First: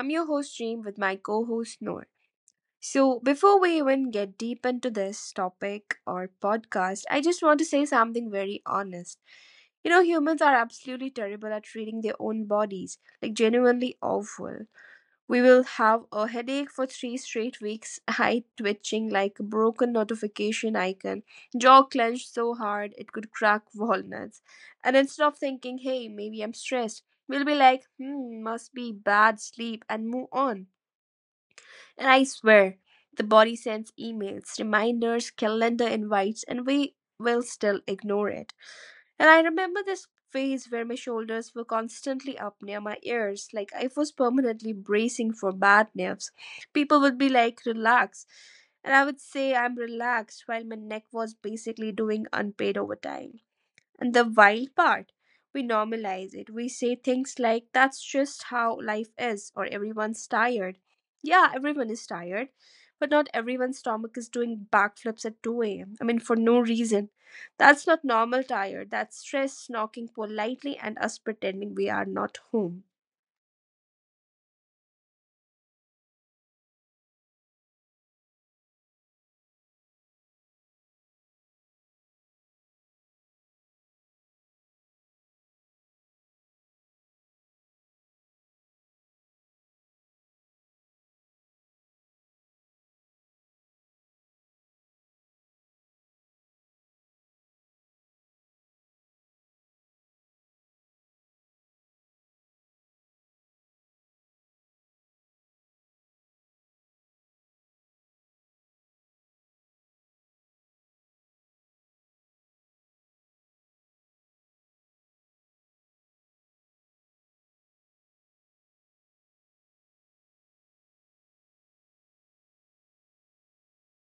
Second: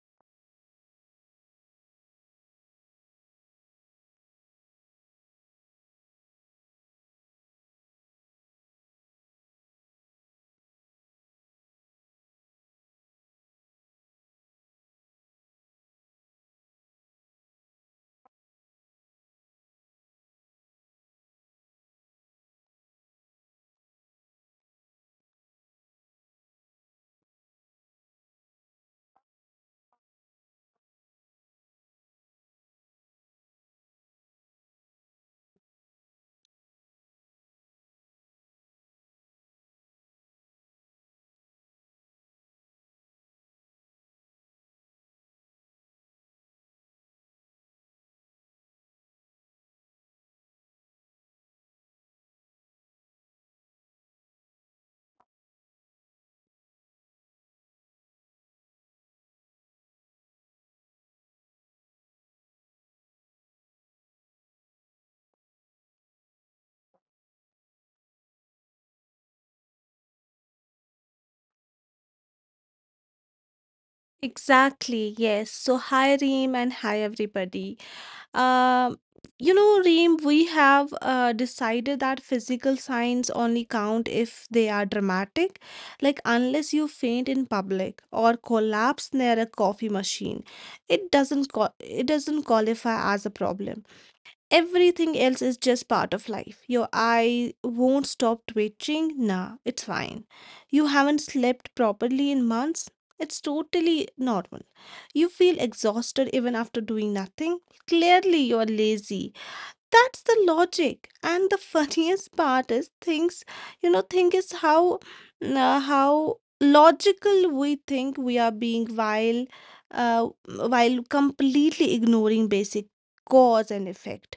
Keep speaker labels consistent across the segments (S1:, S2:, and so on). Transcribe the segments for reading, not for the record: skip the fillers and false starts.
S1: I'm your host, Reem, with my co host, Noor. So, before we even get deep into this topic or podcast, I just want to say something very honest. You know, humans are absolutely terrible at treating their own bodies, like, genuinely awful. We will have a headache for three straight weeks, eye twitching like a broken notification icon, jaw clenched so hard it could crack walnuts. And instead of thinking, hey, maybe I'm stressed, we'll be like, hmm, must be bad sleep, and move on. And I swear, the body sends emails, reminders, calendar invites, and we will still ignore it. And I remember this phase where my shoulders were constantly up near my ears, like I was permanently bracing for bad nerves. People would be like, relax. And I would say, I'm relaxed, while my neck was basically doing unpaid overtime. And the wild part, we normalize it. We say things like, that's just how life is, or everyone's tired. Yeah, everyone is tired, but not everyone's stomach is doing backflips at 2 a.m. I mean, for no reason. That's not normal tired. That's stress knocking politely and us pretending we are not home.
S2: Exactly, yes. So, hi Reem and hi everybody. Um, Reem, we have decided that physical signs only count if they are dramatic, like unless you faint in public or collapse near a coffee machine, it doesn't qua- it doesn't qualify as a problem. Everything else is just part of life. Your eye won't stop twitching. Nah, it's fine. You haven't slept properly in months. It's totally normal. You feel exhausted even after doing nothing. Clearly, you're lazy. That's the logic. And the funniest part is things, you know, think is how, how logical we think we are being uh, while completely ignoring basic cause and effect.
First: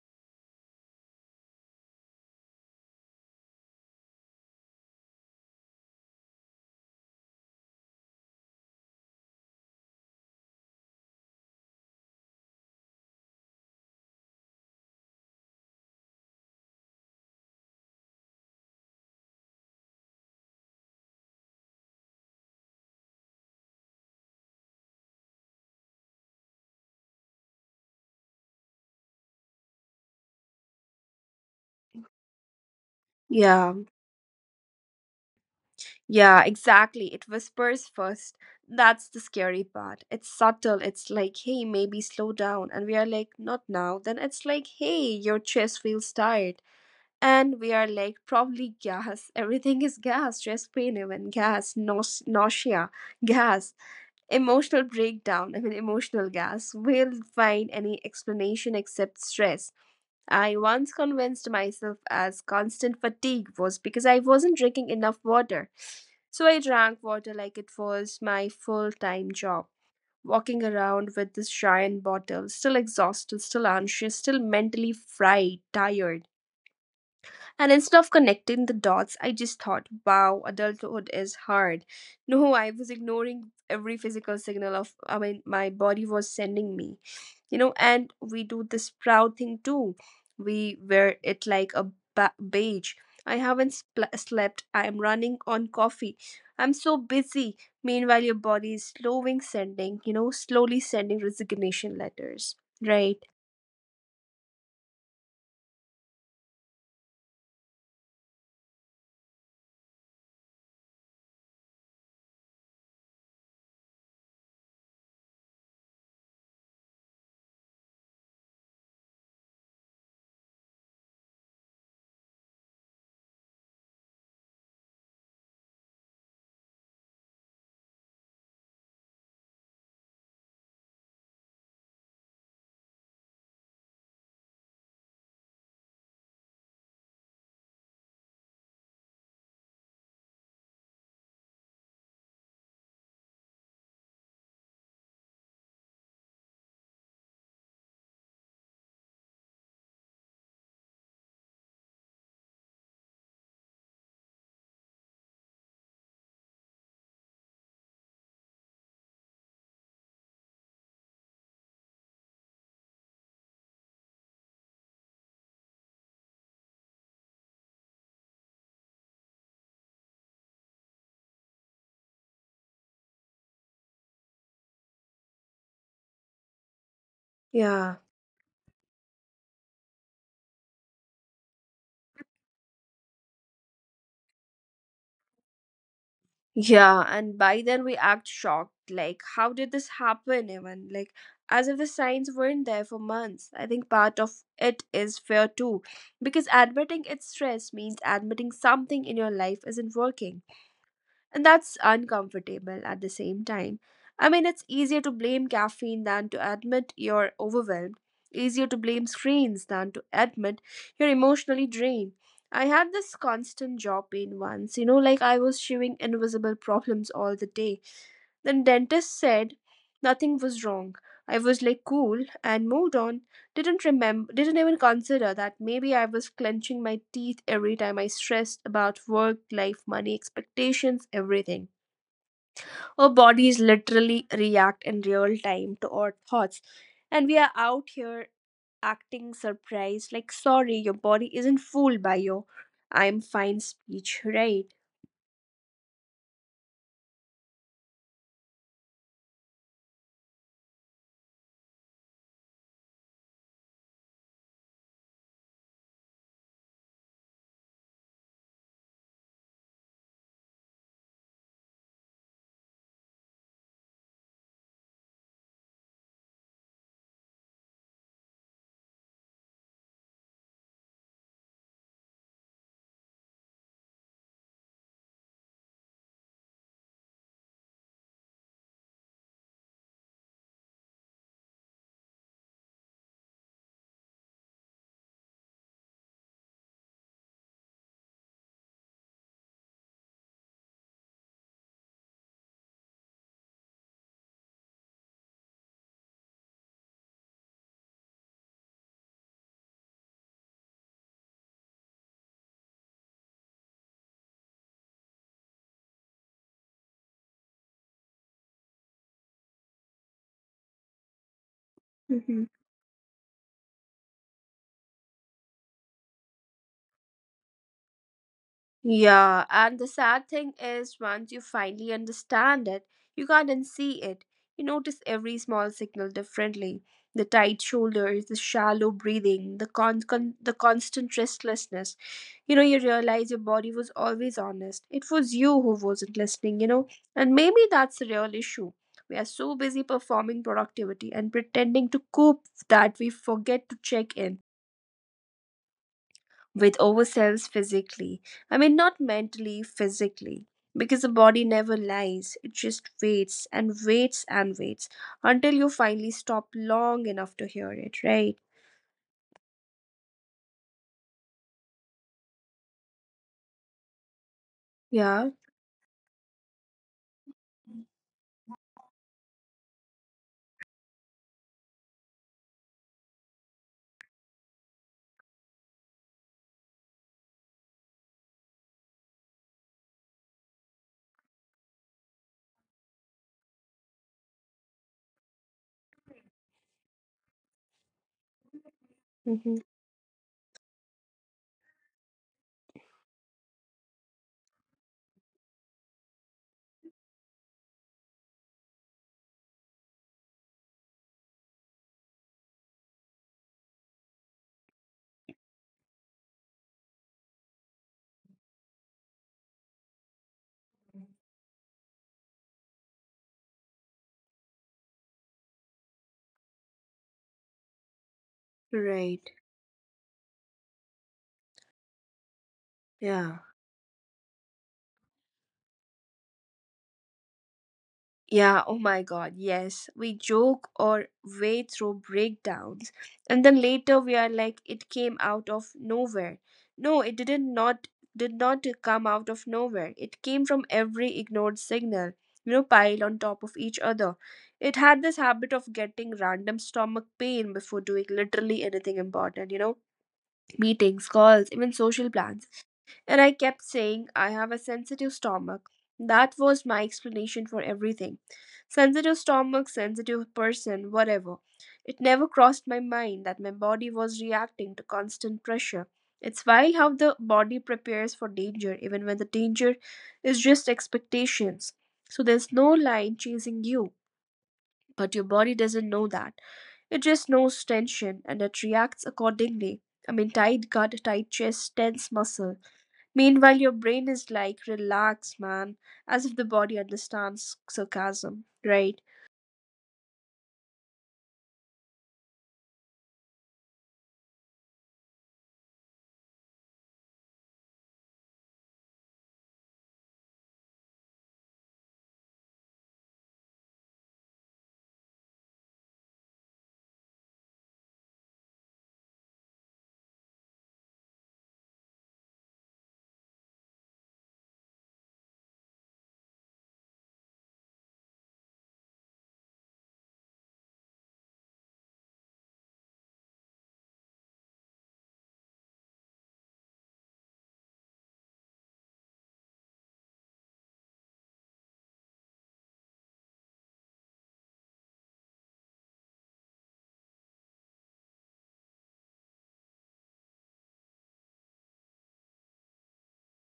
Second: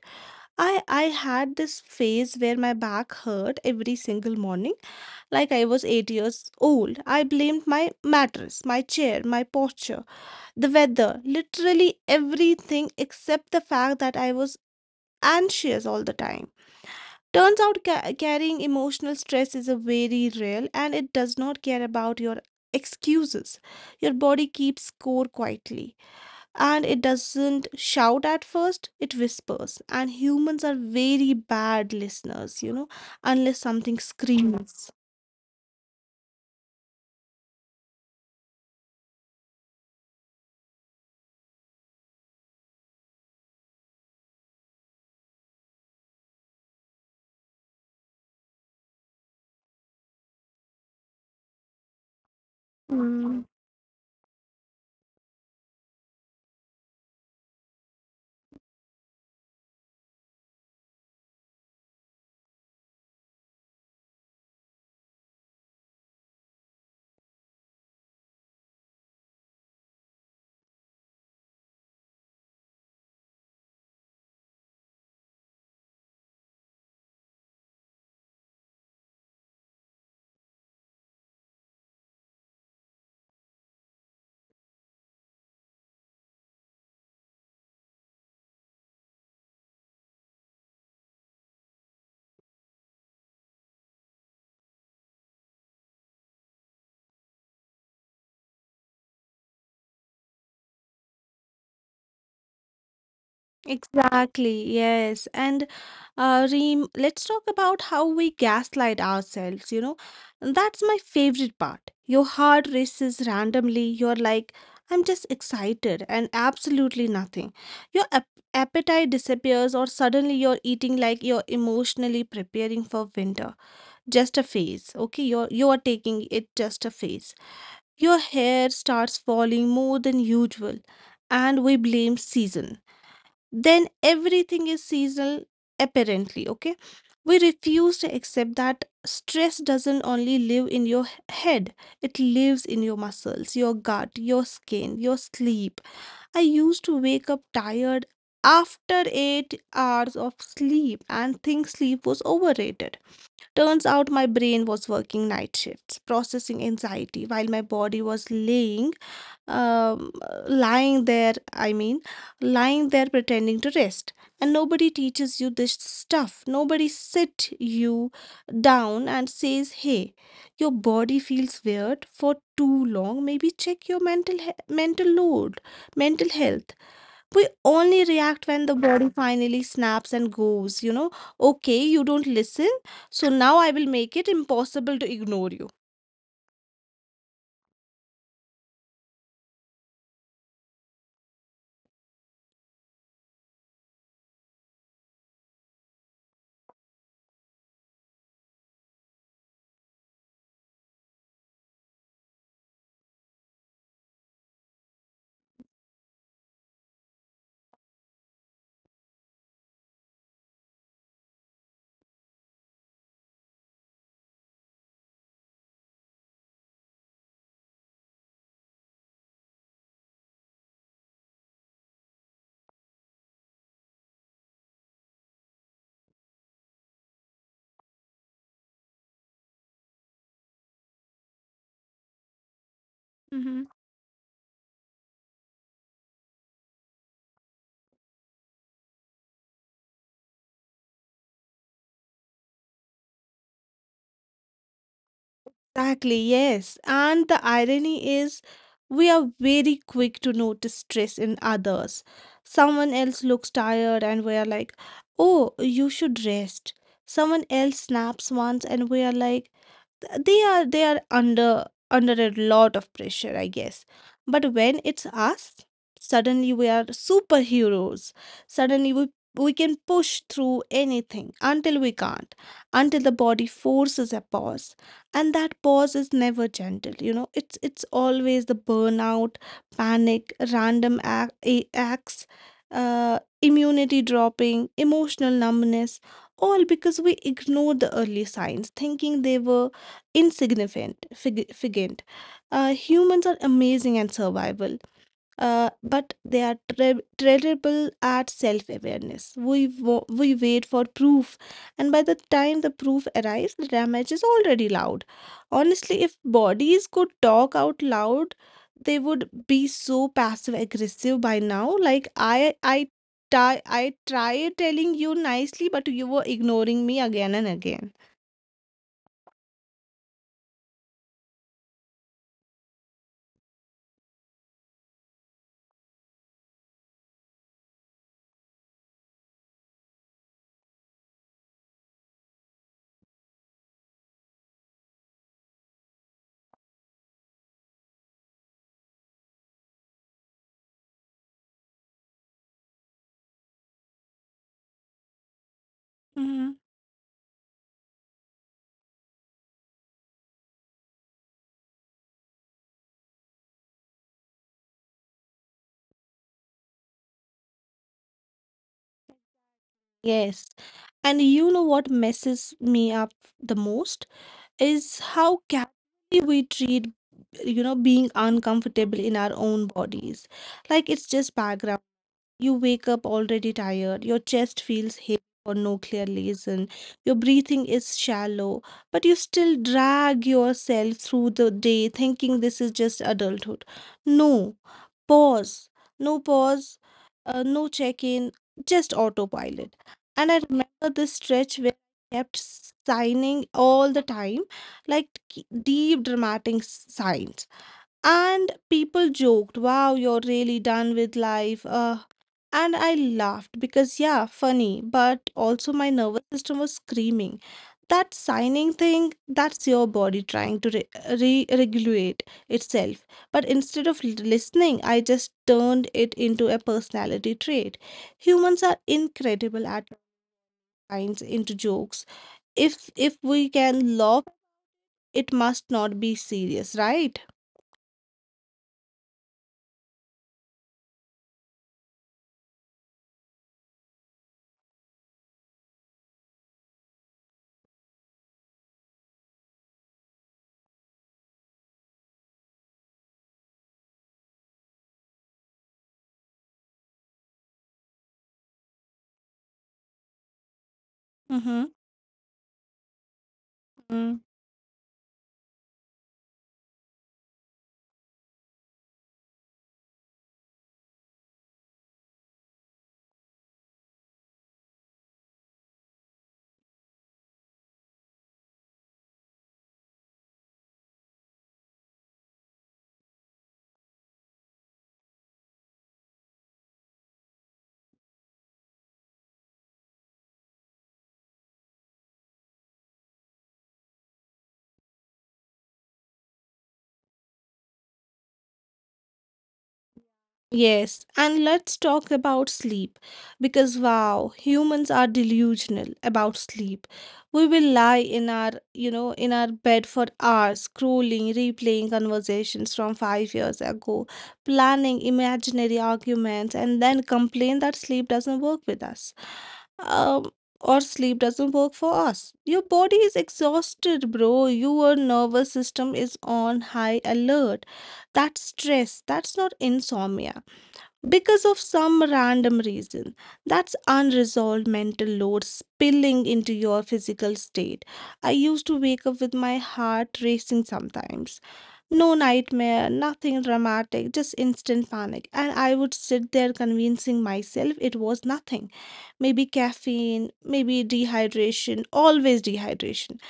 S2: I had this phase where my back hurt every single morning, like I was 8 years old. I blamed my mattress, my chair, my posture, the weather, literally everything except the fact that I was anxious all the time. Turns out carrying emotional stress is a very real and it does not care about your excuses. Your body keeps score quietly, and it doesn't shout at first. It whispers, and humans are very bad listeners, unless
S1: Yeah.
S2: something screams.
S1: Yeah, exactly. It whispers first. That's the scary part. It's subtle. It's like, hey, maybe slow down. And we are like, not now. Then it's like, hey, your chest feels tired. And we are like, probably gas. Everything is gas. Chest pain, even gas, Naus nausea,
S2: Mm,
S1: gas, emotional breakdown. I mean, emotional gas. We'll find any explanation except stress. I once convinced myself as constant fatigue was because I wasn't drinking enough water. So I drank water like it was my full time job, walking around with this giant bottle, still exhausted, still anxious, still mentally fried, tired. And instead of connecting the dots, I just thought, wow, adulthood is hard. No, I was ignoring every physical signal of, I mean, my body was sending me, you know. And we do this proud thing too, we wear it like a badge. I haven't slept, I am running on coffee, I'm so busy, meanwhile your body is slowing sending you know slowly sending resignation letters, right?
S2: exactly, yes. And Reem, let's talk about how we gaslight ourselves, And that's my favorite part. Your heart races randomly, you're like, I'm just excited and absolutely nothing. Your appetite disappears, or suddenly you're eating like you're emotionally preparing for winter. Just a phase, okay? You are taking it just a phase. Your hair starts falling more than usual, and we blame season. Then everything is seasonal apparently, okay. We refuse to accept that stress doesn't only live in your head. It lives in your muscles, your gut, your skin, your sleep. I used to wake up tired after 8 hours of sleep and think sleep was overrated. Turns out my brain was working night shifts, processing anxiety, while my body was um, lying there, lying there pretending to rest. And nobody teaches you this stuff. Nobody sit you down and says, hey, your body feels weird for too long. Maybe check your mental load, mental health. We
S1: Yeah.
S2: only react when the body finally snaps and goes, you know, okay, you don't listen, so now I will make it impossible to ignore you.
S1: Yeah, and by then we act shocked. Like, how did this happen, even? Like, as if the signs weren't there for months. I think part of it is fear too, because admitting it's stress means admitting something in your life isn't working. And that's uncomfortable at the same time. I mean, it's easier to blame caffeine than to admit you're overwhelmed, easier to blame screens than to admit you're emotionally drained. I had this constant jaw pain once, you know, like I was chewing invisible problems all the day. The dentist said nothing was wrong. I was like cool and moved on. Didn't remember, didn't even consider that maybe I was clenching my teeth every time I stressed about work, life, money, expectations, everything. Our bodies
S2: Mm-hmm.
S1: literally react in real time to our thoughts. And we are out here acting surprised, like sorry, your body isn't fooled by your I'm fine speech, right?
S2: Exactly, yes. And the irony is, we are very quick to notice stress in others. Someone else looks tired, and we are like, oh, you should rest. Someone else snaps once, and we are like, they are under a lot of pressure, I guess. But when it's us, suddenly we are superheroes. Suddenly we can push through anything until we can't, until the body forces a pause. And that pause is never gentle, you know. It's always the burnout, panic, random acts, uh, immunity dropping, emotional numbness, all because we ignored the early signs thinking they were insignificant. Fig- figant. Humans are amazing at survival, but they are terrible at self awareness. We wait for proof, and by the time the proof arrives, the damage is already loud. Honestly, if bodies could talk out loud, they would be so passive aggressive by now. Like,
S1: Mhm.
S2: I tried telling you nicely, but you were ignoring me again and again.
S1: Yeah, and the sad thing is, once you finally understand it, you can't unsee it. You notice every small signal differently, the tight shoulders, the shallow breathing, the constant restlessness. You know, you realize your body was always honest. It was you who wasn't listening, you know, and maybe that's the real issue. We are so busy performing productivity and pretending to cope that we forget to check in with ourselves physically. I mean, not mentally, physically. Because the body never lies, it just waits and waits and waits until you finally stop long enough to hear it, right?
S2: Yes. And you know what messes me up the most is
S1: Yeah.
S2: how casually we treat, you know, being uncomfortable in our own bodies, like it's just background. You wake up already tired, your chest feels heavy for no clear reason, your breathing is shallow, but you still drag yourself through the day thinking this is just adulthood. No pause, no pause, no check in, just
S1: Hmm.
S2: autopilot. And I remember this stretch where I kept signing all the time, like deep dramatic signs. And people joked, wow, you're really done with life. And I laughed because, yeah, funny, but also my nervous system was screaming. That signing thing, that's your body trying to regulate itself. But instead of listening, I just turned it into a personality trait. Humans are
S1: Right.
S2: incredible at kinds into jokes. If
S1: Yeah.
S2: we can laugh, it must not be serious, right?
S1: Yeah, oh my god, yes. We joke or way through breakdowns, and then later we are like, it came out of nowhere. No, it didn't, not did not come out of nowhere. It came from every ignored signal, you know, piled on top of each other. It had this habit of getting random stomach pain before doing literally anything important, you know, meetings, calls, even
S2: Mm-hmm.
S1: social plans. And I kept saying, I
S2: Mm-hmm.
S1: have a sensitive stomach. That was my explanation for everything. Sensitive stomach, sensitive person, whatever. It never crossed my mind that my body was reacting to constant pressure. It's wild how the body prepares for danger, even when the danger is just expectations. So there's no lion chasing you, but your body doesn't know that. It just knows tension and it reacts accordingly. I mean, tight gut, tight chest, tense muscle. Meanwhile, your brain is like, relax, man, as if the body understands sarcasm, right?
S2: Yes, and let's talk about sleep because wow, humans are delusional about sleep. We will lie in in our bed for hours, scrolling, replaying conversations from 5 years ago, planning imaginary arguments, and then complain that sleep doesn't work with us. Um, or sleep doesn't work for us. Your body is exhausted, bro. Your nervous system is on high alert. That's stress. That's not insomnia because of some random reason. That's unresolved mental load spilling into your physical state. I used to wake up with my heart racing sometimes. No nightmare, nothing dramatic, just instant panic. And I would sit there convincing myself it was nothing. Maybe caffeine, maybe dehydration, always dehydration,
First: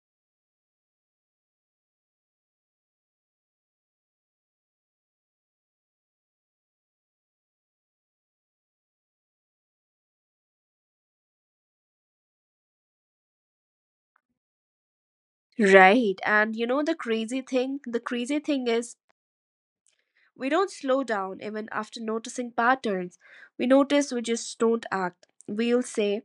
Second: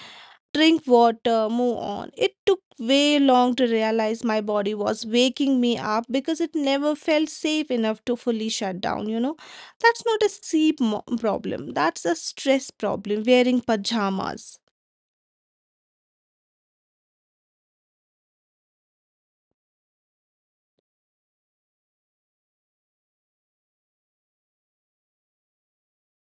S2: drink water, move on. It took way long to realize my body was waking me up because it never felt safe enough to fully shut down, you know. That's not a problem, that's a stress problem, wearing pajamas.
S1: Right. And you know the crazy thing? The crazy thing is, we don't slow down even after noticing patterns. We notice, we just don't act. We'll say,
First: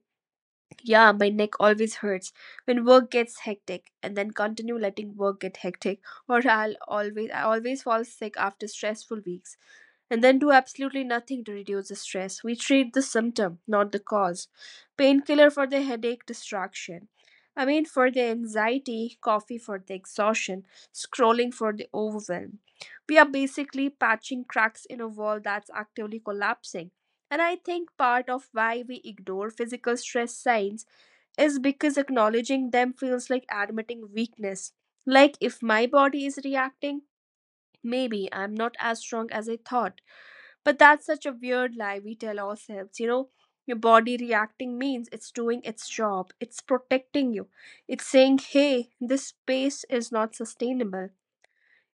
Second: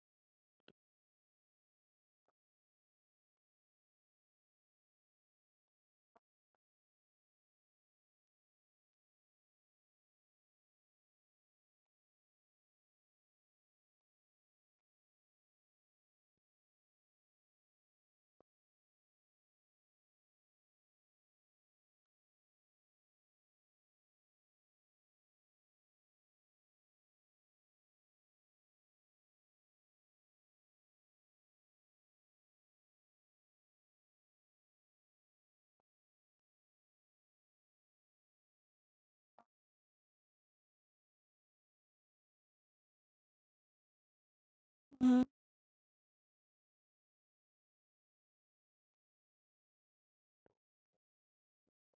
S1: yeah, my neck always hurts when work gets hectic, and then continue letting work get hectic. Or I always fall sick after stressful weeks, and then do absolutely nothing to reduce the stress. We treat the symptom, not the cause. Painkiller for the headache distraction. I mean for the anxiety, coffee for the exhaustion, scrolling for the overwhelm. We are basically patching cracks in a wall that's actively collapsing. And I think part of why we ignore physical stress signs is because acknowledging them feels like admitting weakness. Like, if my body is reacting, maybe I'm not as strong as I thought. But that's such a weird lie we tell ourselves, you know. Your body reacting means
S2: Mm,
S1: it's doing its job, it's protecting you, it's saying, hey, this space is not sustainable.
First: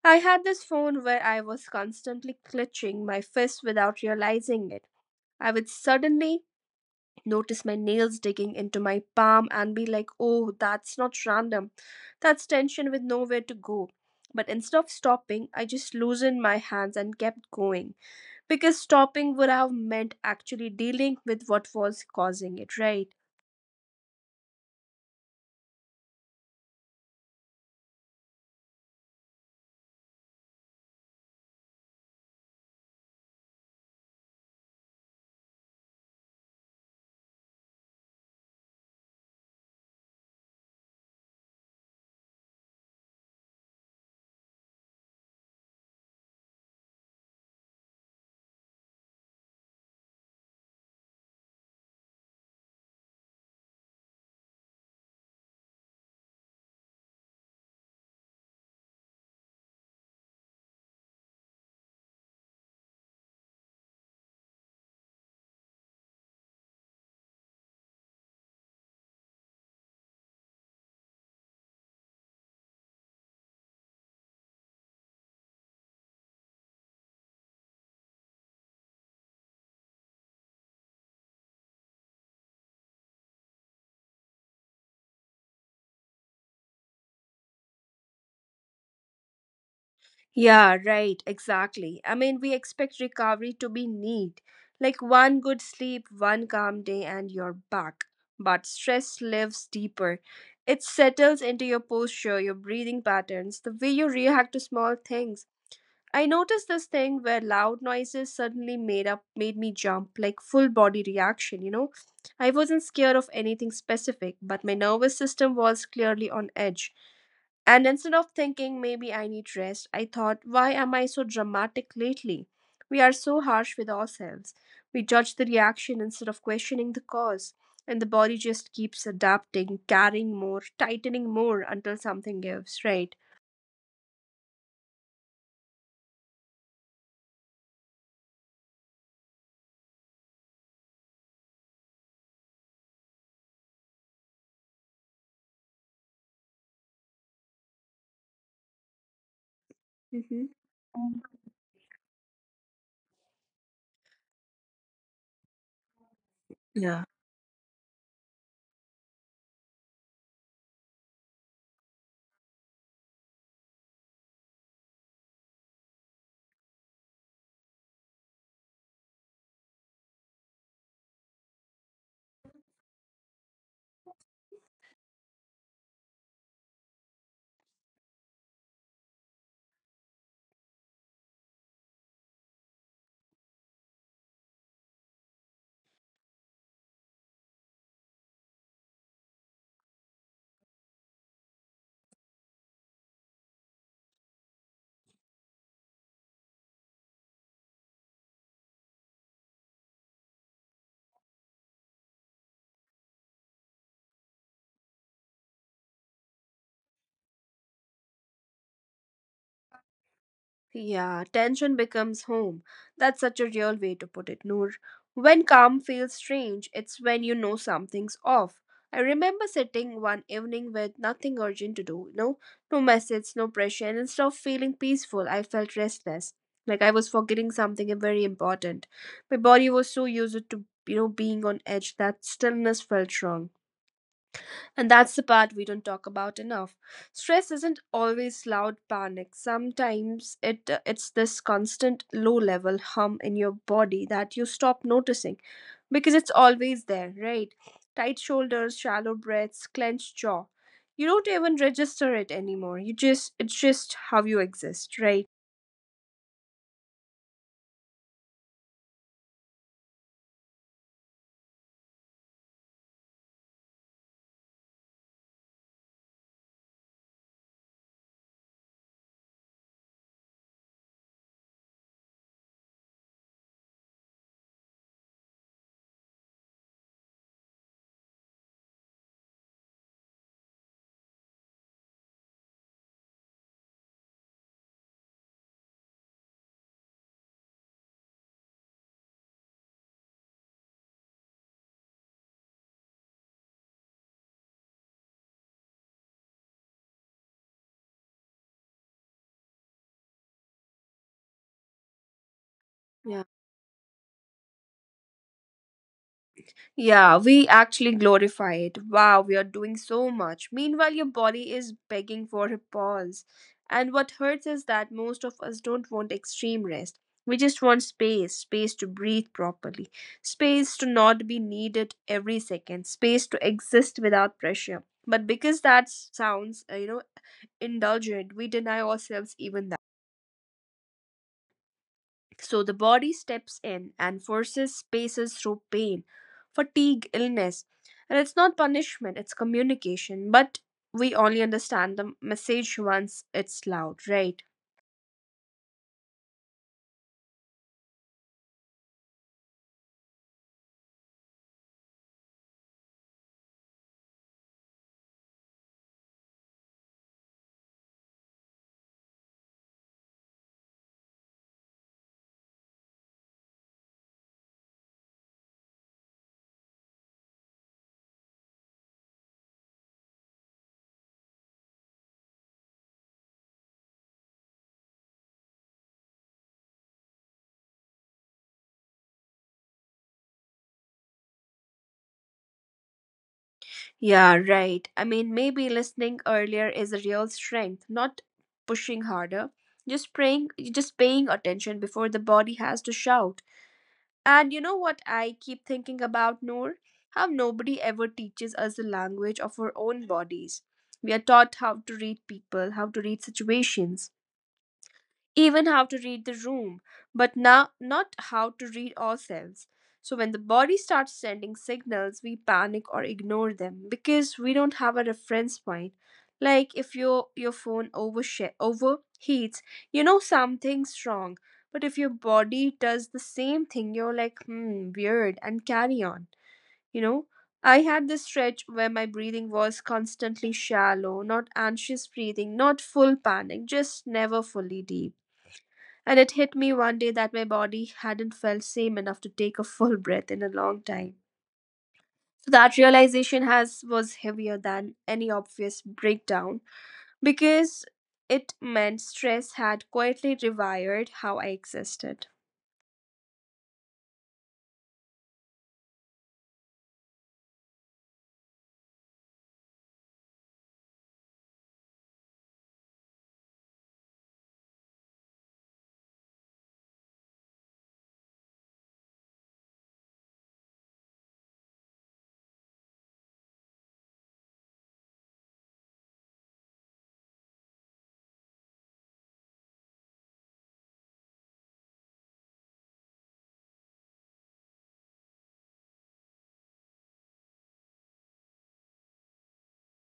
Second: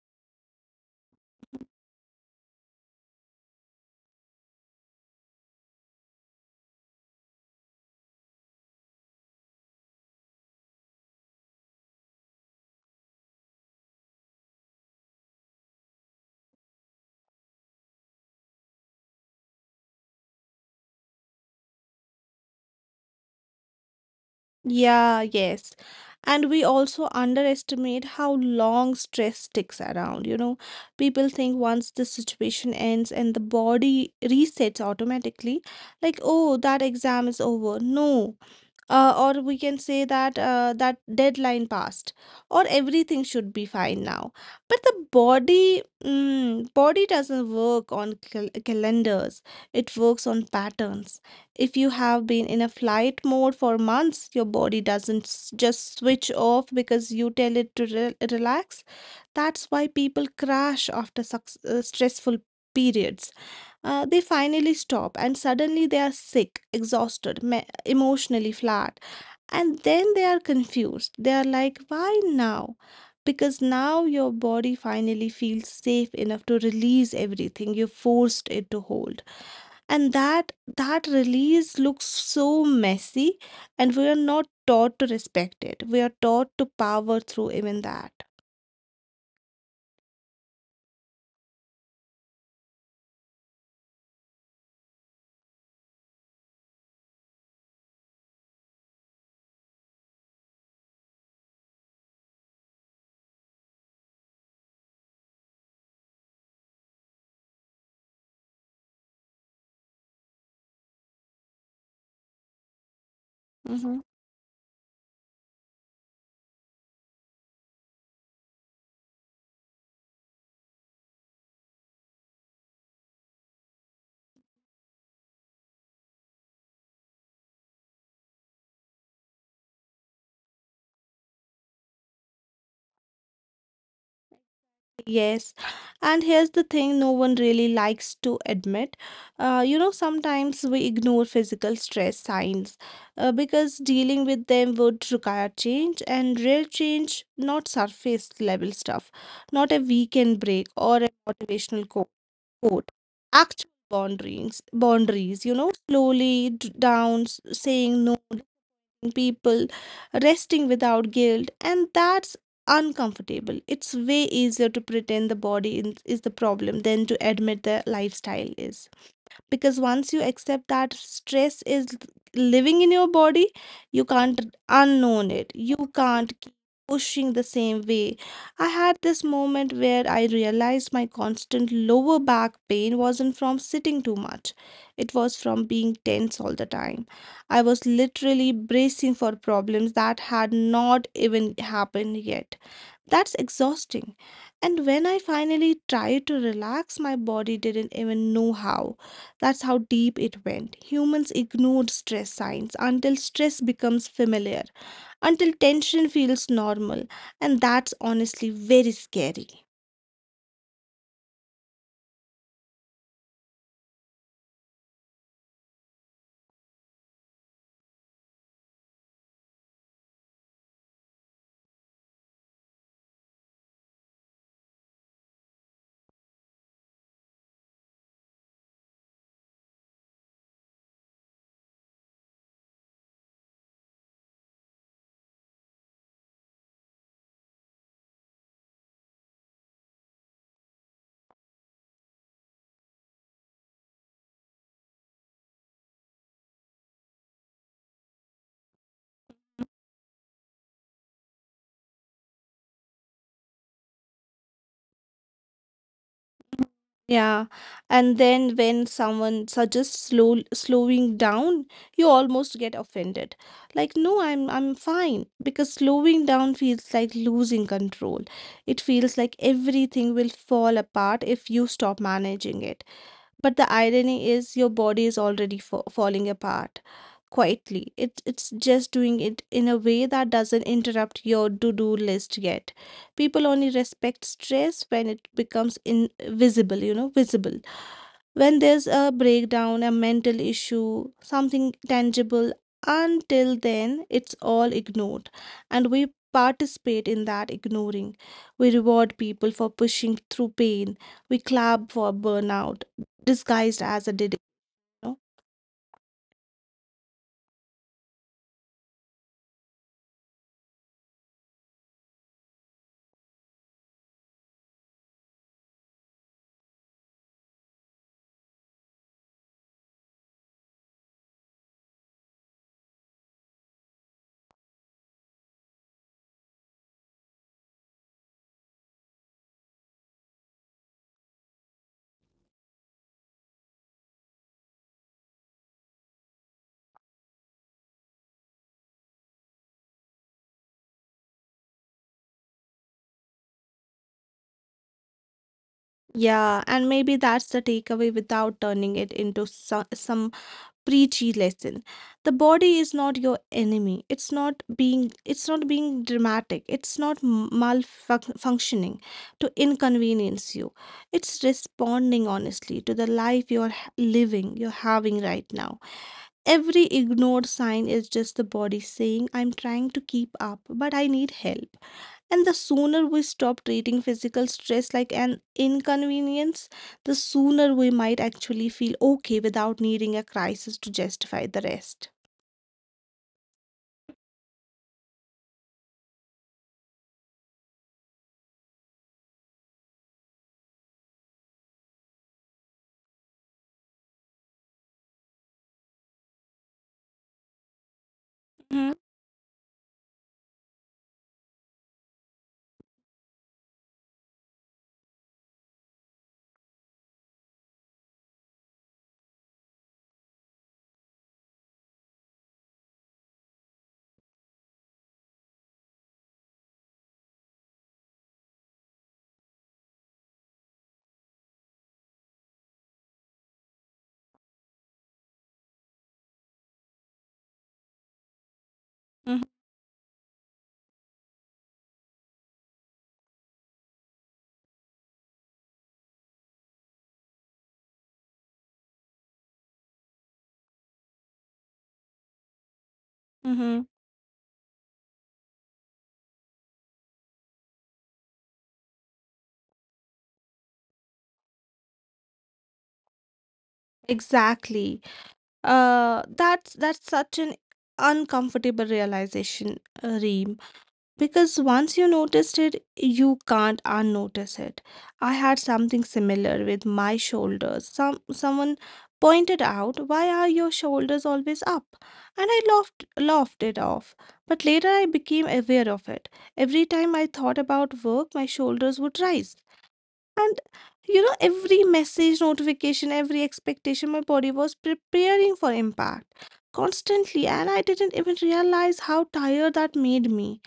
S1: I had this phone where I was constantly clutching my fist without realizing it. I would suddenly notice my nails digging into my palm and be like, oh, that's not random. That's tension with nowhere to go. But instead of stopping, I just loosened my hands and kept going. Because stopping would have meant actually dealing with what was causing it, right?
S2: yeah, yes. And we also underestimate how long stress sticks around, you know. People think once the situation ends and the body resets automatically, like, oh, that exam is over. No, or we can say that that deadline passed, or everything should be fine now. But body doesn't work on calendars, it works on patterns. If you have been in a flight mode for months, your body doesn't just switch off because you tell it to relax. That's why people crash after stressful periods. They finally stop and suddenly they are sick, exhausted, emotionally flat. And then they are confused, they are like, why now? Because now your body finally feels safe enough to release everything you forced it to hold. And that release looks so messy, and we are not taught to respect it. We are taught to power through even that.
S1: Yeah, right, exactly. I mean, we expect recovery to be neat, like one good sleep, one calm day, and you're back. But stress lives deeper. It settles into your posture, your breathing patterns, the way you react to small things. I noticed this thing where loud noises suddenly made me jump, like full body reaction, you know? I wasn't scared of anything specific, but my nervous system was clearly on edge. And instead of thinking maybe I need rest, I thought, why am I so dramatic lately? We are so harsh with ourselves. We judge the reaction instead of questioning the cause. And the body just keeps adapting, carrying more, tightening more until something gives, right?
S2: Yes, and here's the thing no one really likes to admit. Sometimes we ignore physical stress signs because dealing with them would require change, and real change, not surface level stuff, not a weekend break or a motivational quote. Actual boundaries, boundaries, you know, slowly down, saying no people, resting without guilt, and that's uncomfortable. It's way easier to pretend the body is the problem than to admit the lifestyle is. Because once you accept that stress is living in your body, you can't unknown it. You can't keep pushing the same way. I had this moment where I realized my constant lower back pain wasn't from sitting too much. It was from being tense all the time. I was literally bracing for problems that had not even happened yet. That's exhausting. And when I finally tried to relax, my body didn't even know how. That's how deep it went. Humans ignored stress signs until stress becomes familiar, until tension feels normal. And that's honestly very scary.
S1: Yeah, tension becomes home. That's such a real way to put it, Noor. When calm feels strange, it's when you know something's off. I remember sitting one evening with nothing urgent to do, you know, no message, no pressure, and instead of feeling peaceful, I felt restless, like I was forgetting something very important. My body was so used to, you know, being on edge that stillness felt wrong. And that's the part we don't talk about enough. Stress isn't always loud panic. Sometimes it's this constant low level hum in your body that you stop noticing because it's always there, right? Tight shoulders, shallow breaths, clenched jaw. You don't even register it anymore. You just, it's just how you exist, right?
S2: Yeah, and then when someone suggests slowing down, you almost get offended. Like, no, I'm fine, because slowing down feels like losing control. It feels like everything will fall apart if you stop managing it. But the irony is your body is already falling apart quietly. It's just doing it in a way that doesn't interrupt your to do list yet. People only respect stress when it becomes visible, when there's a breakdown, a mental issue, something tangible. Until then it's all ignored. And we participate in that ignoring. We reward people for pushing through pain. We clap for burnout,
S1: Yeah.
S2: disguised as a dedication.
S1: Yeah, we actually glorify it. Wow, we are doing so much. Meanwhile, your body is begging for a pause. And what hurts is that most of us don't want extreme rest. We just want space, space to breathe properly, space to not be needed every second, space to exist without pressure. But because that sounds, you know, indulgent, we deny ourselves even that. So the body steps in and forces spaces through pain, fatigue, illness. And it's not punishment, it's communication. But we only understand the message once it's loud, right?
S2: Yeah, and maybe that's the takeaway without turning it into some preachy lesson. The body is not your enemy. It's not being dramatic, it's not malfunctioning to inconvenience you. It's responding honestly to the life you're h- living you're having right now. Every ignored sign is just the body saying, I'm trying to keep up but I need help. And the sooner we stop treating physical stress like an inconvenience, the sooner we might actually feel okay without needing a crisis to justify the rest.
S1: Yeah, right. I mean, maybe listening earlier is a real strength, not pushing harder. Just praying, just paying attention before the body has to shout. And you know what I keep thinking about, Noor? How nobody ever teaches us the
S2: Hmm.
S1: language of our own bodies. We are taught how to read people, how to read situations, even how to read the room, but now not how to read ourselves. So when the body starts sending signals, we panic or ignore them because we don't have a reference point. Like if your phone overheats, you know something's wrong. But if your body does the same thing, you're like, hmm, weird, and carry on. You know, I had this stretch where my breathing was constantly shallow, not anxious breathing, not full panic, just never fully deep. And it hit me one day that my body hadn't felt same enough to take a full breath in a long time. So that realization has
S2: Hmm.
S1: was heavier than any obvious breakdown because it meant stress had quietly rewired how I existed.
S2: Exactly. That's such an uncomfortable realization, Reem. Because once you noticed it, you can't unnotice it. I had something similar with my shoulders. Someone pointed out, "Why are your shoulders always up?" And I laughed it off. But later I became aware of it. Every time I thought about work, my shoulders would rise. And you know, every message, notification, every expectation, my body was preparing for impact constantly, and I didn't even realize how tired that made me.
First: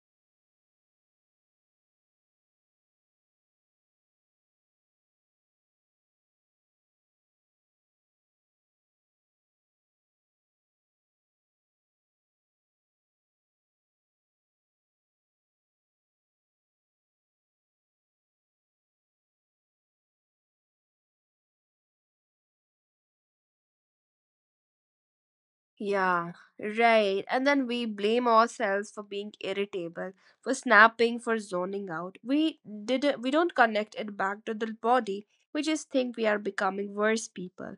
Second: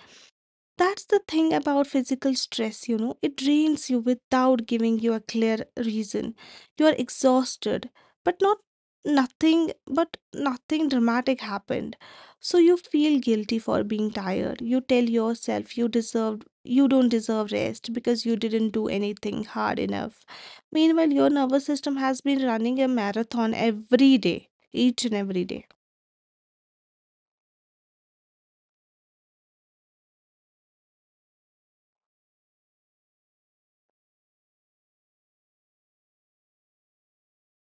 S2: That's the thing about physical stress, you know, it drains you without giving you a clear reason. You are exhausted, but not nothing, but nothing dramatic happened. So you feel guilty for being tired. You tell yourself you don't deserve rest because you didn't do anything hard enough. Meanwhile, your nervous system has been running a marathon every day, each and every day.
S1: Yeah, right. And then we blame ourselves for being irritable, for snapping, for zoning out. We did not We don't connect it back to the body. We just think we are becoming worse people.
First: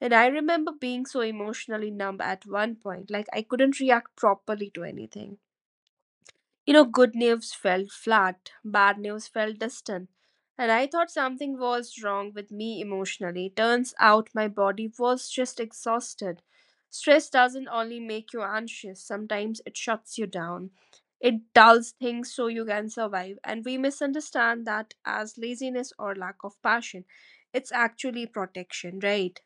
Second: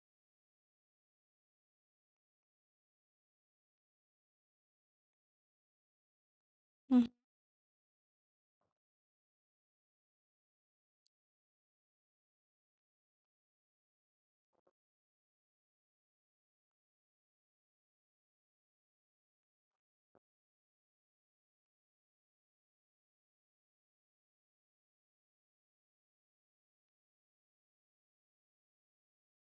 S1: And I remember being so emotionally numb at one point, like I couldn't react properly to anything. Good news felt flat, bad news felt distant, and I thought something was wrong with me emotionally. Turns out my body was just exhausted. Stress doesn't only make you anxious, sometimes it shuts you down. It dulls things so you can survive, and we misunderstand that as laziness or lack of passion. It's actually protection, right?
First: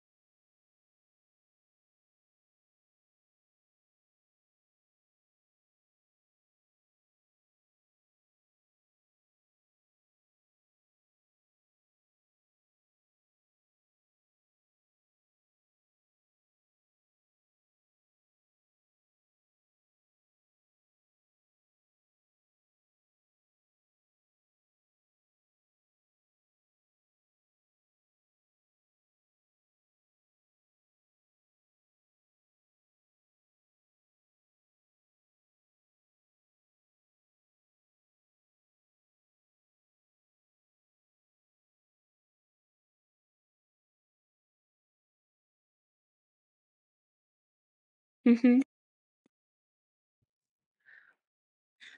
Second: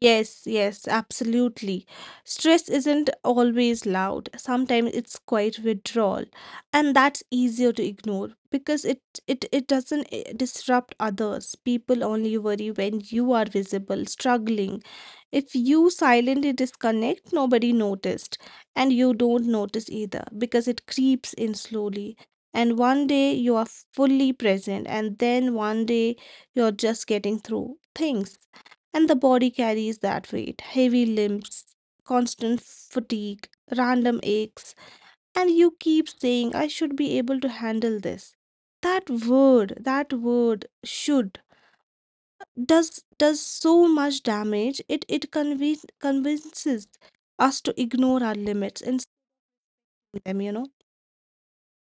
S2: Yes, yes, absolutely. Stress isn't always loud. Sometimes it's quite withdrawal, and that's easier to ignore because it doesn't disrupt others. People only worry when you are visible, struggling. If you silently disconnect, nobody noticed, and you don't notice either because it creeps in slowly. And one day you are fully present, and then one day you're just getting through things, and the body carries that weight. Heavy limbs, constant fatigue, random aches, and you keep saying, I should be able to handle this. That word should does so much damage. It convinces us to ignore our limits and them, you know.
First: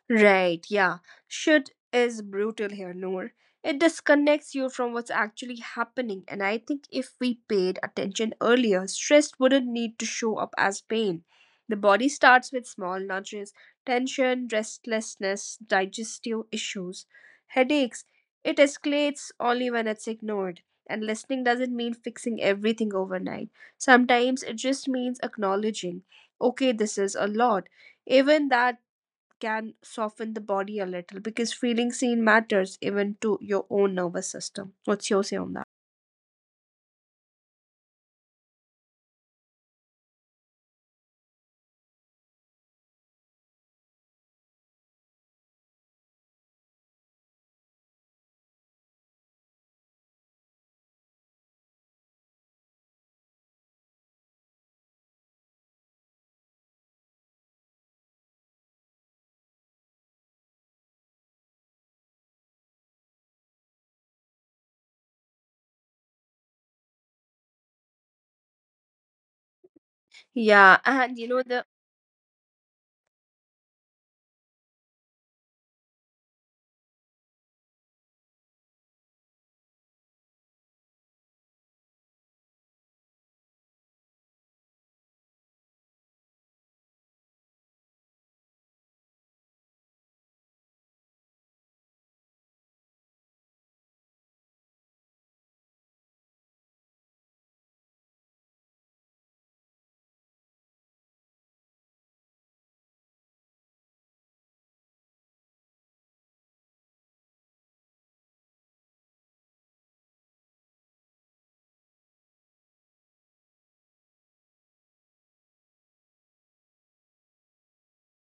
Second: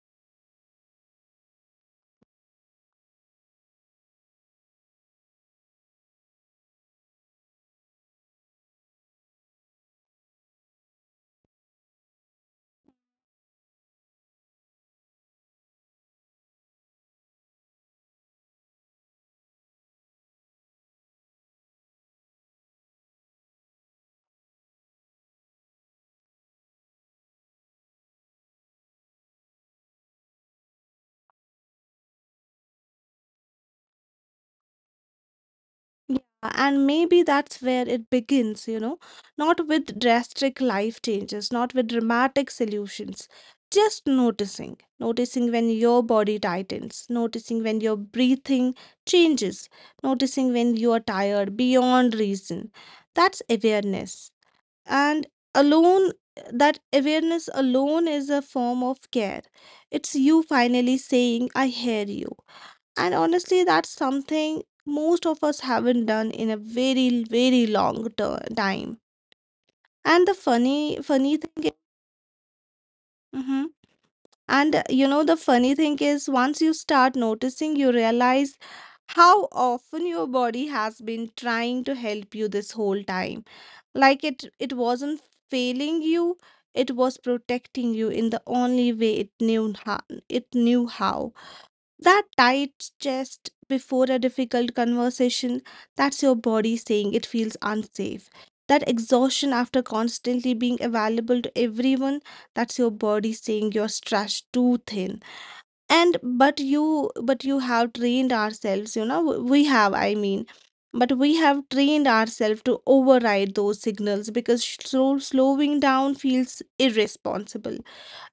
S1: Right, yeah. Should is brutal here, Noor. It disconnects you from what's actually happening, and I think if we paid attention earlier, stress wouldn't need to show up as pain. The body starts with small nudges, tension, restlessness, digestive issues, headaches. It escalates only when it's ignored. And listening doesn't mean fixing everything overnight. Sometimes it just means acknowledging, okay, this is a lot, even that can soften the body a little because feeling seen matters even to your own nervous system. What's your say on that?
S2: Yeah, and maybe that's where it begins, you know, not with drastic life changes, not with dramatic solutions, just noticing. Noticing when your body tightens, noticing when your breathing changes, noticing when you are tired beyond reason. That's awareness. And alone, that awareness alone is a form of care. It's you finally saying, I hear you. And honestly, that's something most of us haven't done in a very, very time. And the
S1: Yeah,
S2: funny,
S1: and you
S2: funny
S1: know
S2: thing
S1: the
S2: is, Mhm. And you know, the funny thing is, once you start noticing, you realize how often your body has been trying to help you this whole time. Like it wasn't failing you, it was protecting you in the only way it knew how. It knew how. That tight chest before a difficult conversation, that's your body saying it feels unsafe. That exhaustion after constantly being available to everyone, that's your body saying you're stretched too thin. And but you have trained ourselves, you know, w- we have, I mean, but we have trained ourselves to override those signals because slowing down feels irresponsible.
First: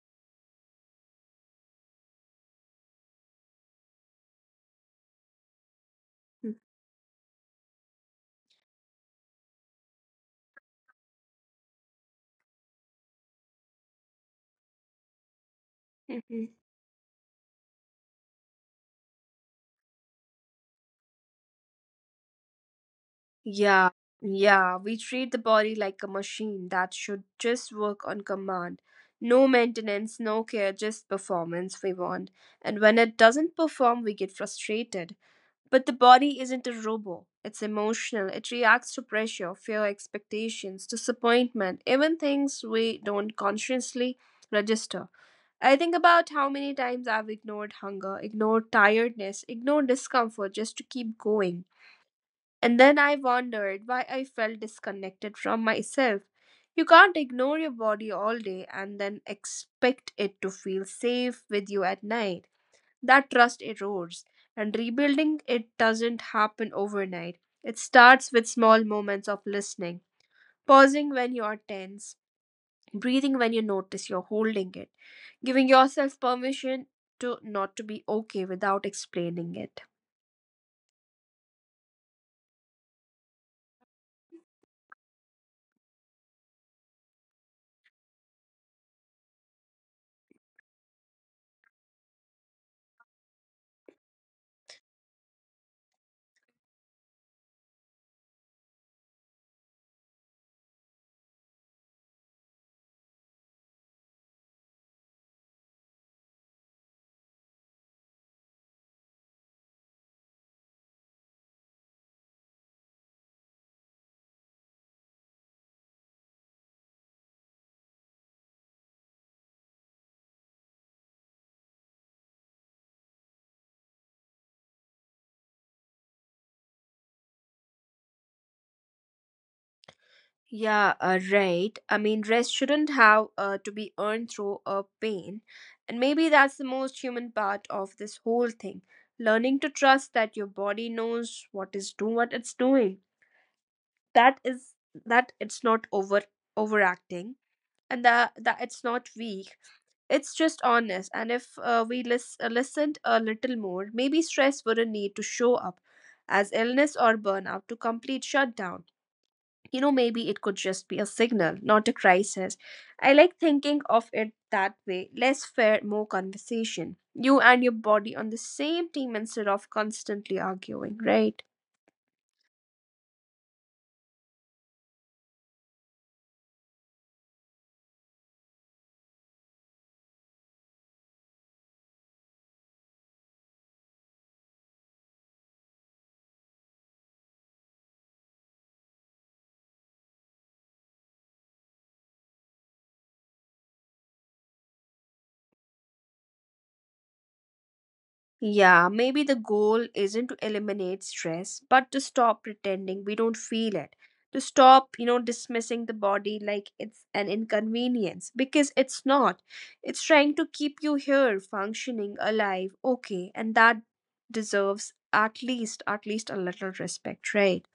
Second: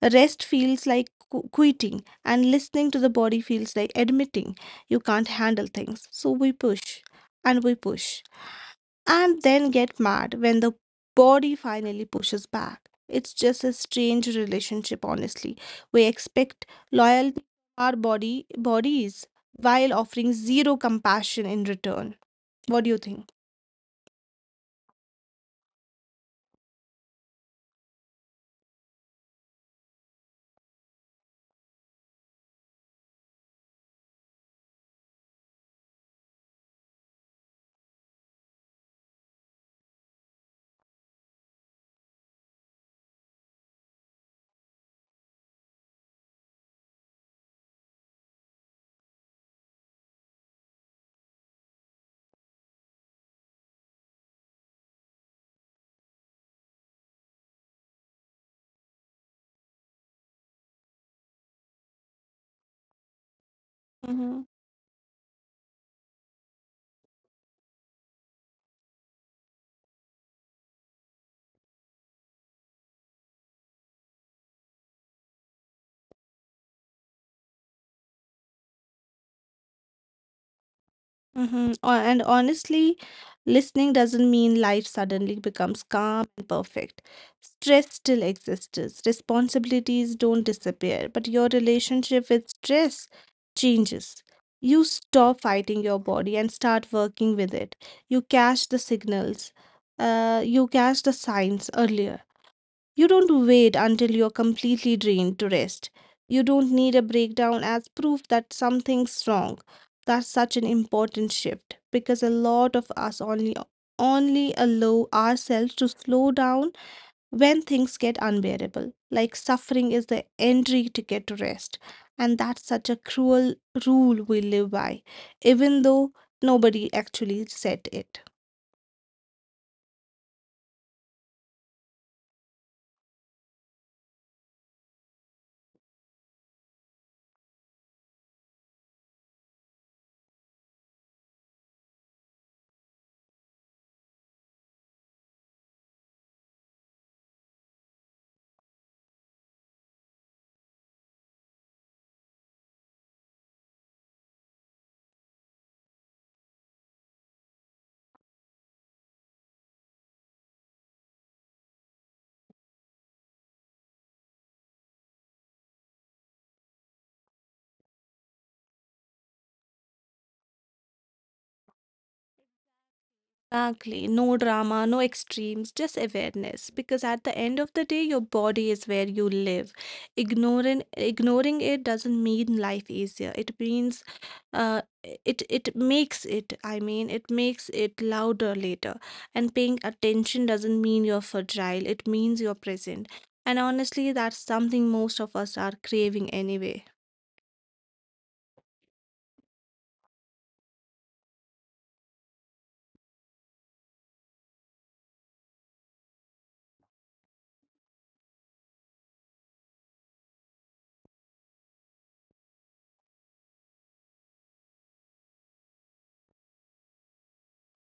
S2: Rest feels like quitting, and listening to the body feels like admitting you can't handle things. So we push, and then get mad when the body finally pushes back. It's just a strange relationship, honestly. We
S1: Mhm.
S2: expect loyalty from our body bodies while offering zero compassion in return. What do you think?
S1: Yeah, yeah, we treat the body like a machine that should just work on command. No maintenance, no care, just performance we want. And when it doesn't perform, we get frustrated. But the body isn't a robot. It's emotional. It reacts to pressure, fear, expectations, disappointment, even things we don't consciously register. I think about how many times I've ignored hunger, ignored tiredness, ignored discomfort just to keep going. And then I wondered why I felt disconnected from myself. You can't ignore your body all day and then expect it to feel safe with you at night. That trust erodes,
S2: Hmm.
S1: and rebuilding it doesn't happen overnight. It starts with small moments of listening, pausing when you're tense, breathing when you notice you're holding it, giving yourself permission to not to be okay without explaining it.
S2: Mm-hmm. And honestly, listening doesn't mean life suddenly becomes calm and perfect. Stress still exists, responsibilities don't disappear, but your relationship with stress changes. You stop fighting your body and start working with it. You catch the signals, you catch the signs earlier. You don't wait until you're completely drained to rest. You don't need a breakdown as proof that something's wrong. That's such an important shift because a lot of us only allow ourselves to slow down when things get unbearable. Like suffering is the entry ticket to rest. And that's such a cruel rule we live by. Even though nobody actually said it.
S1: Yeah, right. I mean, rest shouldn't have to be earned through a pain. And maybe that's the most human part of this whole thing, learning to trust that your body knows what it's doing, that is, that it's not overacting, and that it's not weak, it's just honest. And if listened a little more, maybe stress wouldn't need to show up as illness or burnout to complete shutdown. You know, maybe it could just be a signal, not a crisis. I like thinking of it that way, less fair, more conversation, you and your body on the same team instead of constantly arguing, right?
S2: Exactly. No drama, no extremes, just awareness. Because at the end of the day, your body is where you live. Ignoring it doesn't mean life easier. It means uh, it makes it louder later, and paying attention doesn't mean you're fragile, it means you're present, and honestly that's something most of us are craving anyway.
S1: Yeah, maybe the goal isn't to eliminate stress, but to stop pretending we don't feel it. To stop, dismissing the body like it's an inconvenience because it's not. It's trying to keep you here, functioning, alive, okay, and that deserves at least a little respect, right?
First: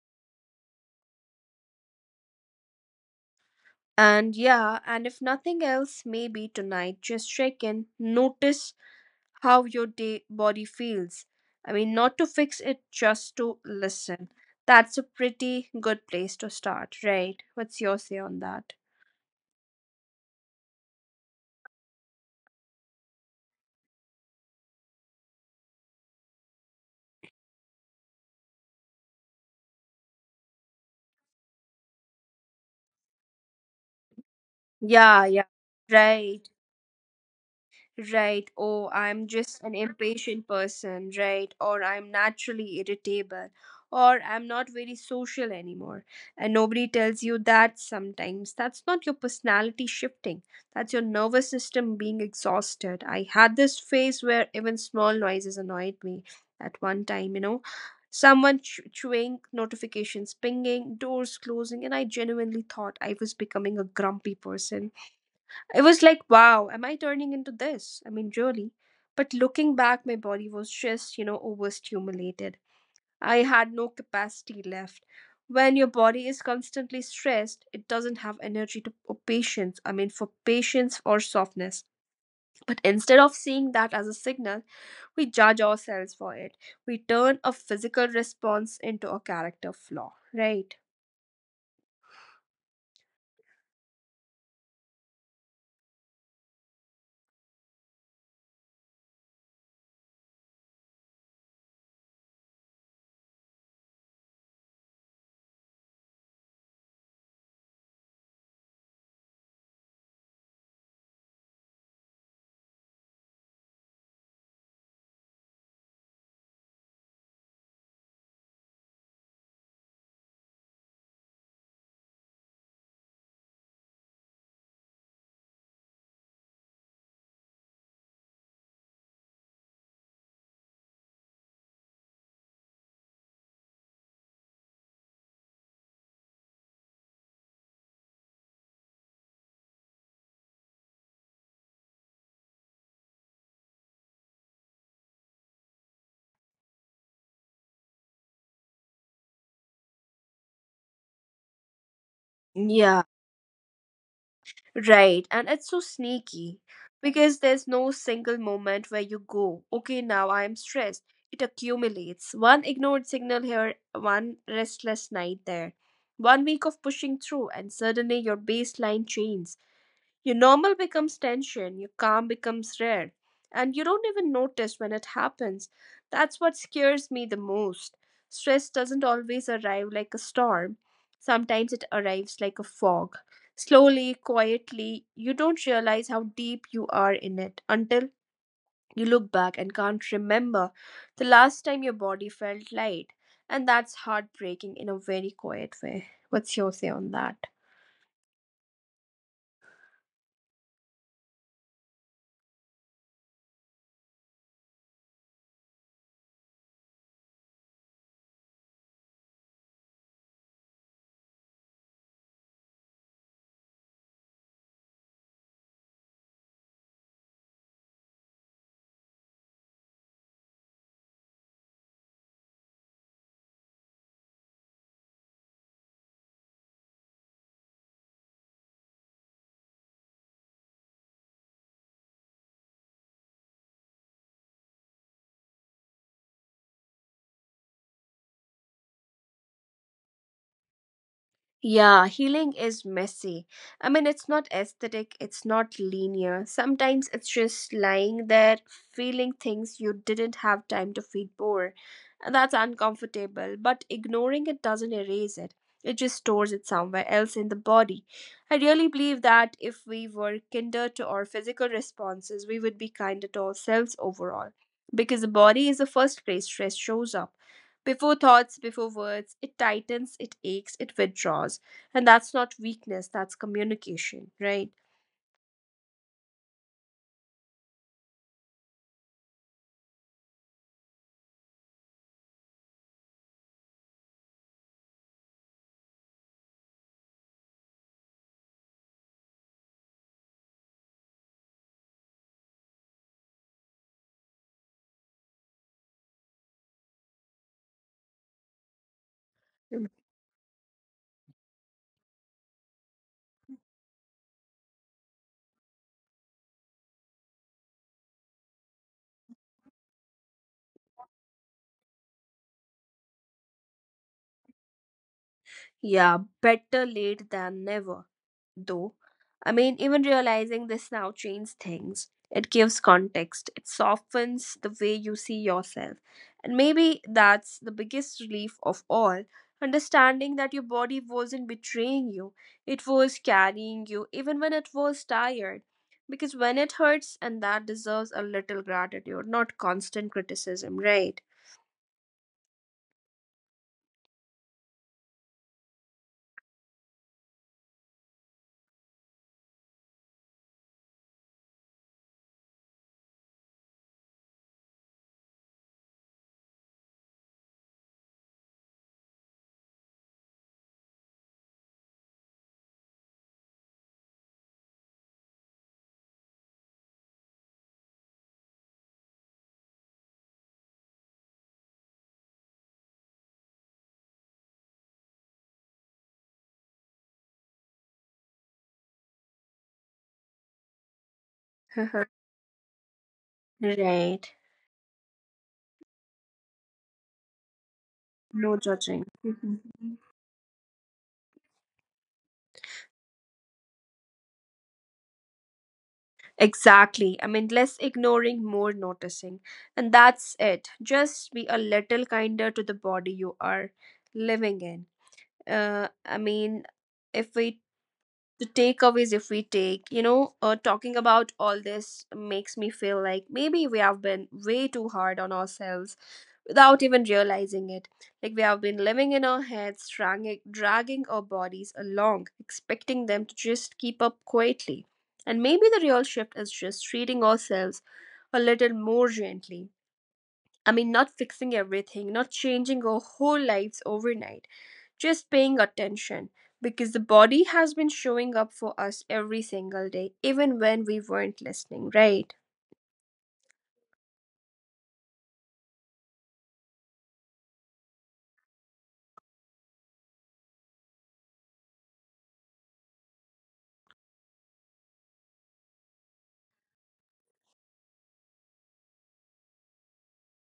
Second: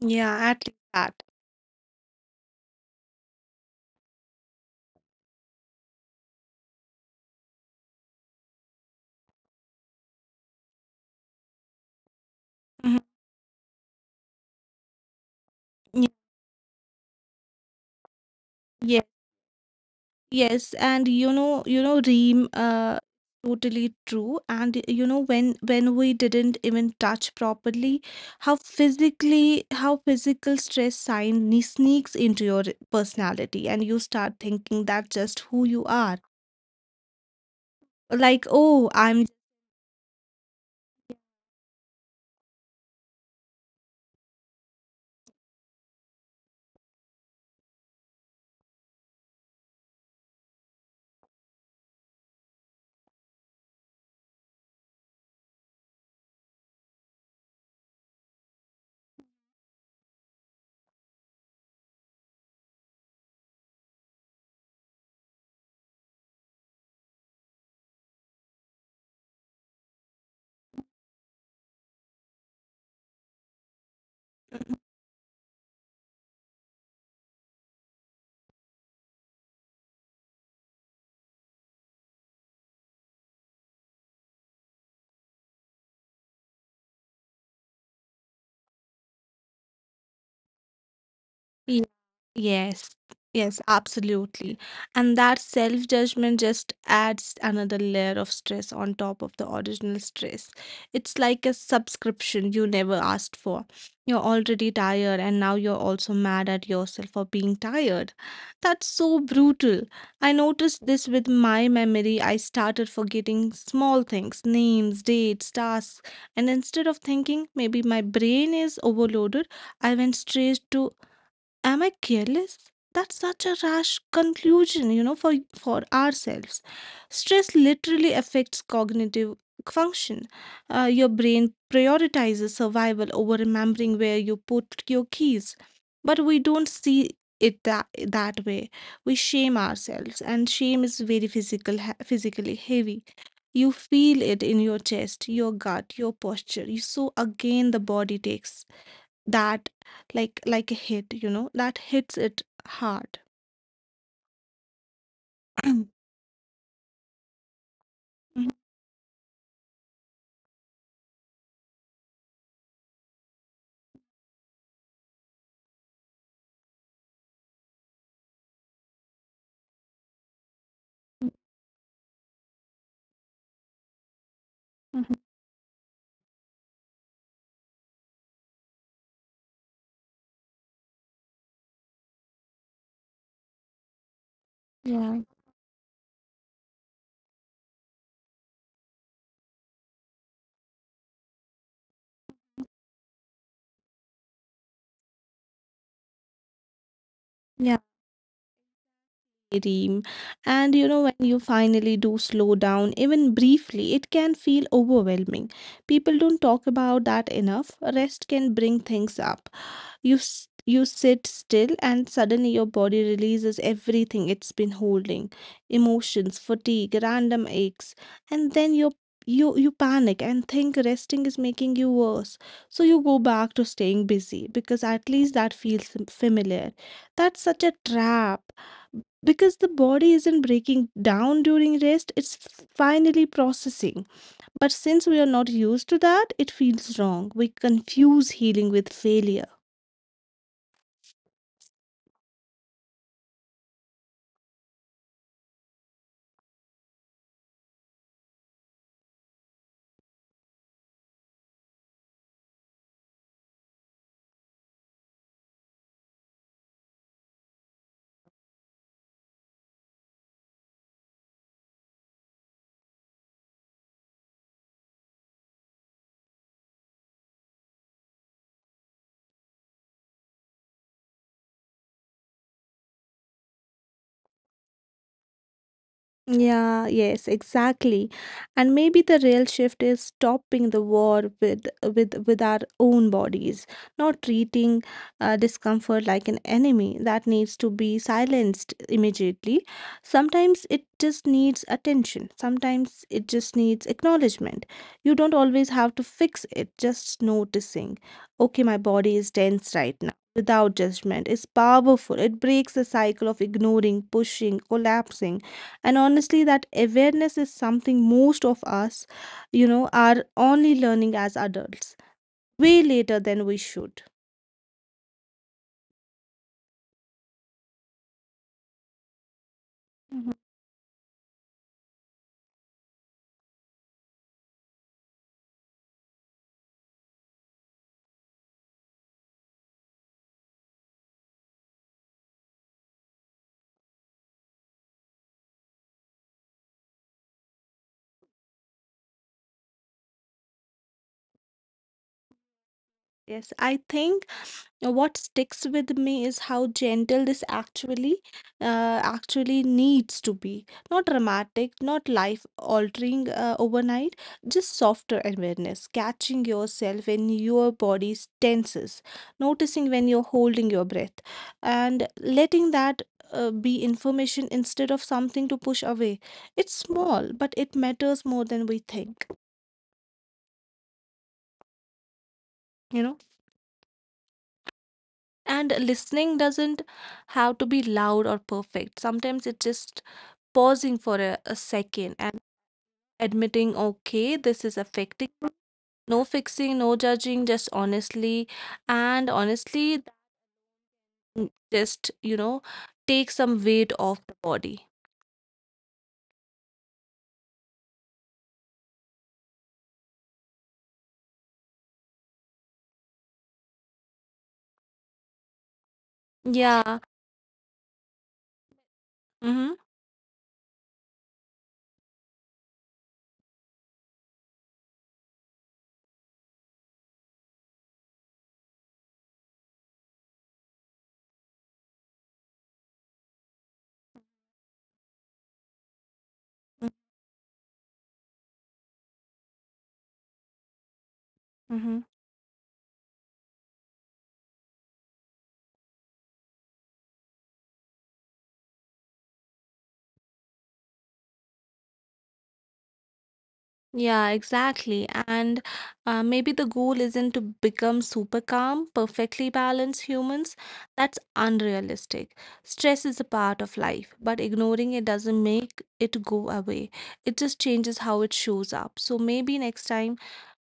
S2: Yeah, at least that.
S1: And yeah, and if nothing else, maybe tonight just check in, notice how your day body feels. I mean, not to fix it,
S2: Mhm.
S1: just to listen. That's a pretty good
S2: Yeah,
S1: place to start, right? What's your say on that?
S2: yeah. Yes, and you know, Reem, totally true. And you know, when we didn't even touch properly, how physical stress sneaks into your personality, and you start thinking that's
S1: Yeah,
S2: just
S1: yeah,
S2: who you are.
S1: right.
S2: Like,
S1: Right,
S2: oh,
S1: oh,
S2: I'm
S1: I'm just an impatient person, right, or I'm naturally irritable, or I'm not very social anymore. And nobody tells you that sometimes. That's not your personality shifting, that's your nervous system being exhausted. I had this phase where even small noises annoyed me at one time, you know. Someone chewing, notifications pinging, doors closing, and I genuinely thought I was becoming a grumpy person. It was like, wow, am I turning into this? I mean, really. But looking back, my body was just, overstimulated. I had no
S2: Ừm,
S1: capacity
S2: ừm.
S1: left. When your body is constantly stressed, it doesn't have energy to or patience. I mean, for patience or softness. But instead of seeing that as a signal, we judge ourselves for it. We turn a physical response into a character flaw, right?
S2: Thì, yes, yes, absolutely. And that self-judgment just adds another layer of stress on top of the original stress. It's like a subscription you never asked for. You're already tired, and now you're also mad at yourself for being tired. That's so brutal. I noticed this with my memory. I started forgetting small things, names, dates, tasks, and instead of thinking maybe my brain is overloaded, I went straight to am I careless? That's such a rash conclusion, you know, for ourselves. Stress literally affects cognitive function. Your brain prioritizes survival over remembering where you put your keys, but we don't see it that way. We shame ourselves, and shame is very physical, physically heavy. You feel it in your chest, your gut, your posture. You, so again the body takes that like a hit, you know, that hits it
S1: Yeah,
S2: hard.
S1: right. And it's so sneaky because there's no single
S2: Mhm,
S1: moment where you go, okay, now I am stressed. It accumulates. One ignored signal here, one restless night there, one week of pushing through, and suddenly your baseline changes. Your normal becomes tension, your calm becomes rare, and you don't even notice when it
S2: mhm.
S1: happens. That's what scares me the most. Stress doesn't always arrive like a storm, sometimes it arrives like a fog. Slowly, quietly,
S2: Yeah,
S1: you don't realize how deep you are in it until you look back and can't remember the last time your body felt light. And that's heartbreaking in a very quiet way. What's your say on that?
S2: yeah. Dream. And you know, when you finally do slow down, even briefly, it can feel overwhelming. People don't talk about that enough. Rest can bring things up. You sit still and suddenly your body releases everything it's been holding, emotions, fatigue, random aches, and then you panic and think resting is making you worse, so you go back to staying busy because at least that feels familiar. That's such a trap because the body isn't breaking down during rest, it's finally processing, but since we are not used to that, it feels wrong. We confuse healing with failure.
S1: Yeah, healing is messy. I mean, it's not aesthetic, it's not linear. Sometimes it's just lying there, feeling things you didn't have time to feel before. And that's uncomfortable, but ignoring it doesn't erase it. It just stores it somewhere else in the body. I really believe that if we were kinder to our physical responses, we would be kinder to ourselves overall. Because the body is the first place stress shows up. Before thoughts, before words, it tightens, it aches, it withdraws. And that's not weakness, that's communication, right?
S2: Yeah, yes, exactly. And maybe the real shift is stopping the war with our own bodies, not treating discomfort like an enemy that needs to be silenced immediately. Sometimes it just needs attention. Sometimes it just needs acknowledgement. You don't always have to fix it, just noticing, okay, my body is tense right now. Without judgment is powerful. It breaks the cycle of ignoring, pushing, collapsing, and honestly that awareness is something most of us, you know, are only learning as adults, way later than we should.
S1: Yeah, better late than never, though. I mean, even
S2: Mhm.
S1: realizing this now changes things. It gives context, it softens the way you see yourself. And maybe that's the biggest relief of all, understanding that your body wasn't betraying you, it was carrying you, even when it was tired. Because when it hurts, and that deserves a little gratitude, not constant criticism, right?
S2: Yes, I think what sticks with me is how gentle this actually needs to be. Not dramatic, not life altering overnight, just softer awareness, catching yourself when your body tenses, noticing when you're holding your breath, and letting that be information instead of something to push away. It's small, but it matters more than we think, you know? And listening doesn't have to be loud or perfect. Sometimes it just pausing for a second and admitting,
S1: Right.
S2: okay, this is affecting. Me." No fixing, no judging, just honestly.
S1: No judging.
S2: And honestly, just, you know, take some weight off the body.
S1: Exactly. I mean, less ignoring, more noticing. And that's it. Just be a little kinder to the body you are living in. I mean,
S2: Yeah.
S1: if we, the takeaways, if we
S2: Mm-hmm.
S1: take, you know, talking about all this makes me feel like maybe we have been way too hard on ourselves without even realizing it. Like we have been living in our heads, dragging our bodies along, expecting them to just keep up quietly. And maybe the real shift is just treating ourselves a little more gently. I mean, not fixing
S2: Mm-hmm.
S1: everything, not changing our whole lives overnight, just paying attention because the body has been showing up for us every single day, even when we weren't listening, right?
S2: Yeah, exactly. And maybe the goal isn't to become super calm, perfectly balanced humans. That's unrealistic. Stress is a part of life, but ignoring it doesn't make it go away. It just changes how it shows up. So maybe next time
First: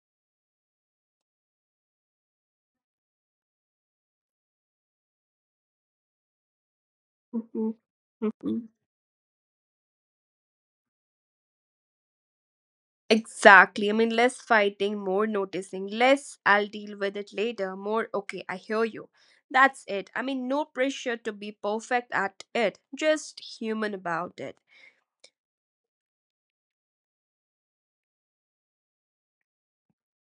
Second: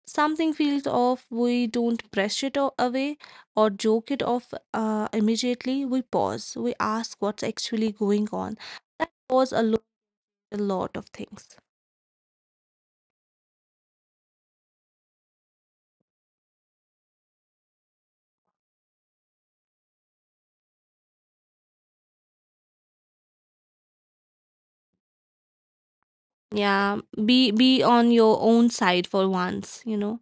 S2: something feels off, we don't away or joke it off immediately. We pause, we ask what's
S1: Mhm,
S2: actually going on.
S1: mhm.
S2: That pause alone, a lot of things.
S1: Exactly. I mean, less fighting, more noticing, less I'll deal with it later, more okay, I hear you. That's it. I mean, no pressure to be perfect at it, just human about it.
S2: Yeah, be on your own side for once, you know.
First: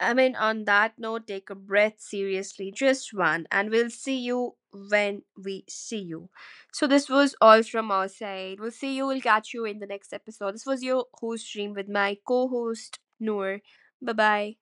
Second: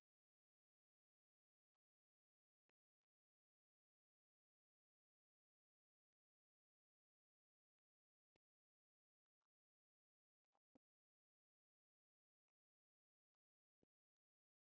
S1: I mean, on that note, take a breath seriously, just one, and we'll see you when we see you. So, this was all from our side. We'll see you, we'll catch you in the next episode. This was your host stream with my co host, Noor. Bye bye.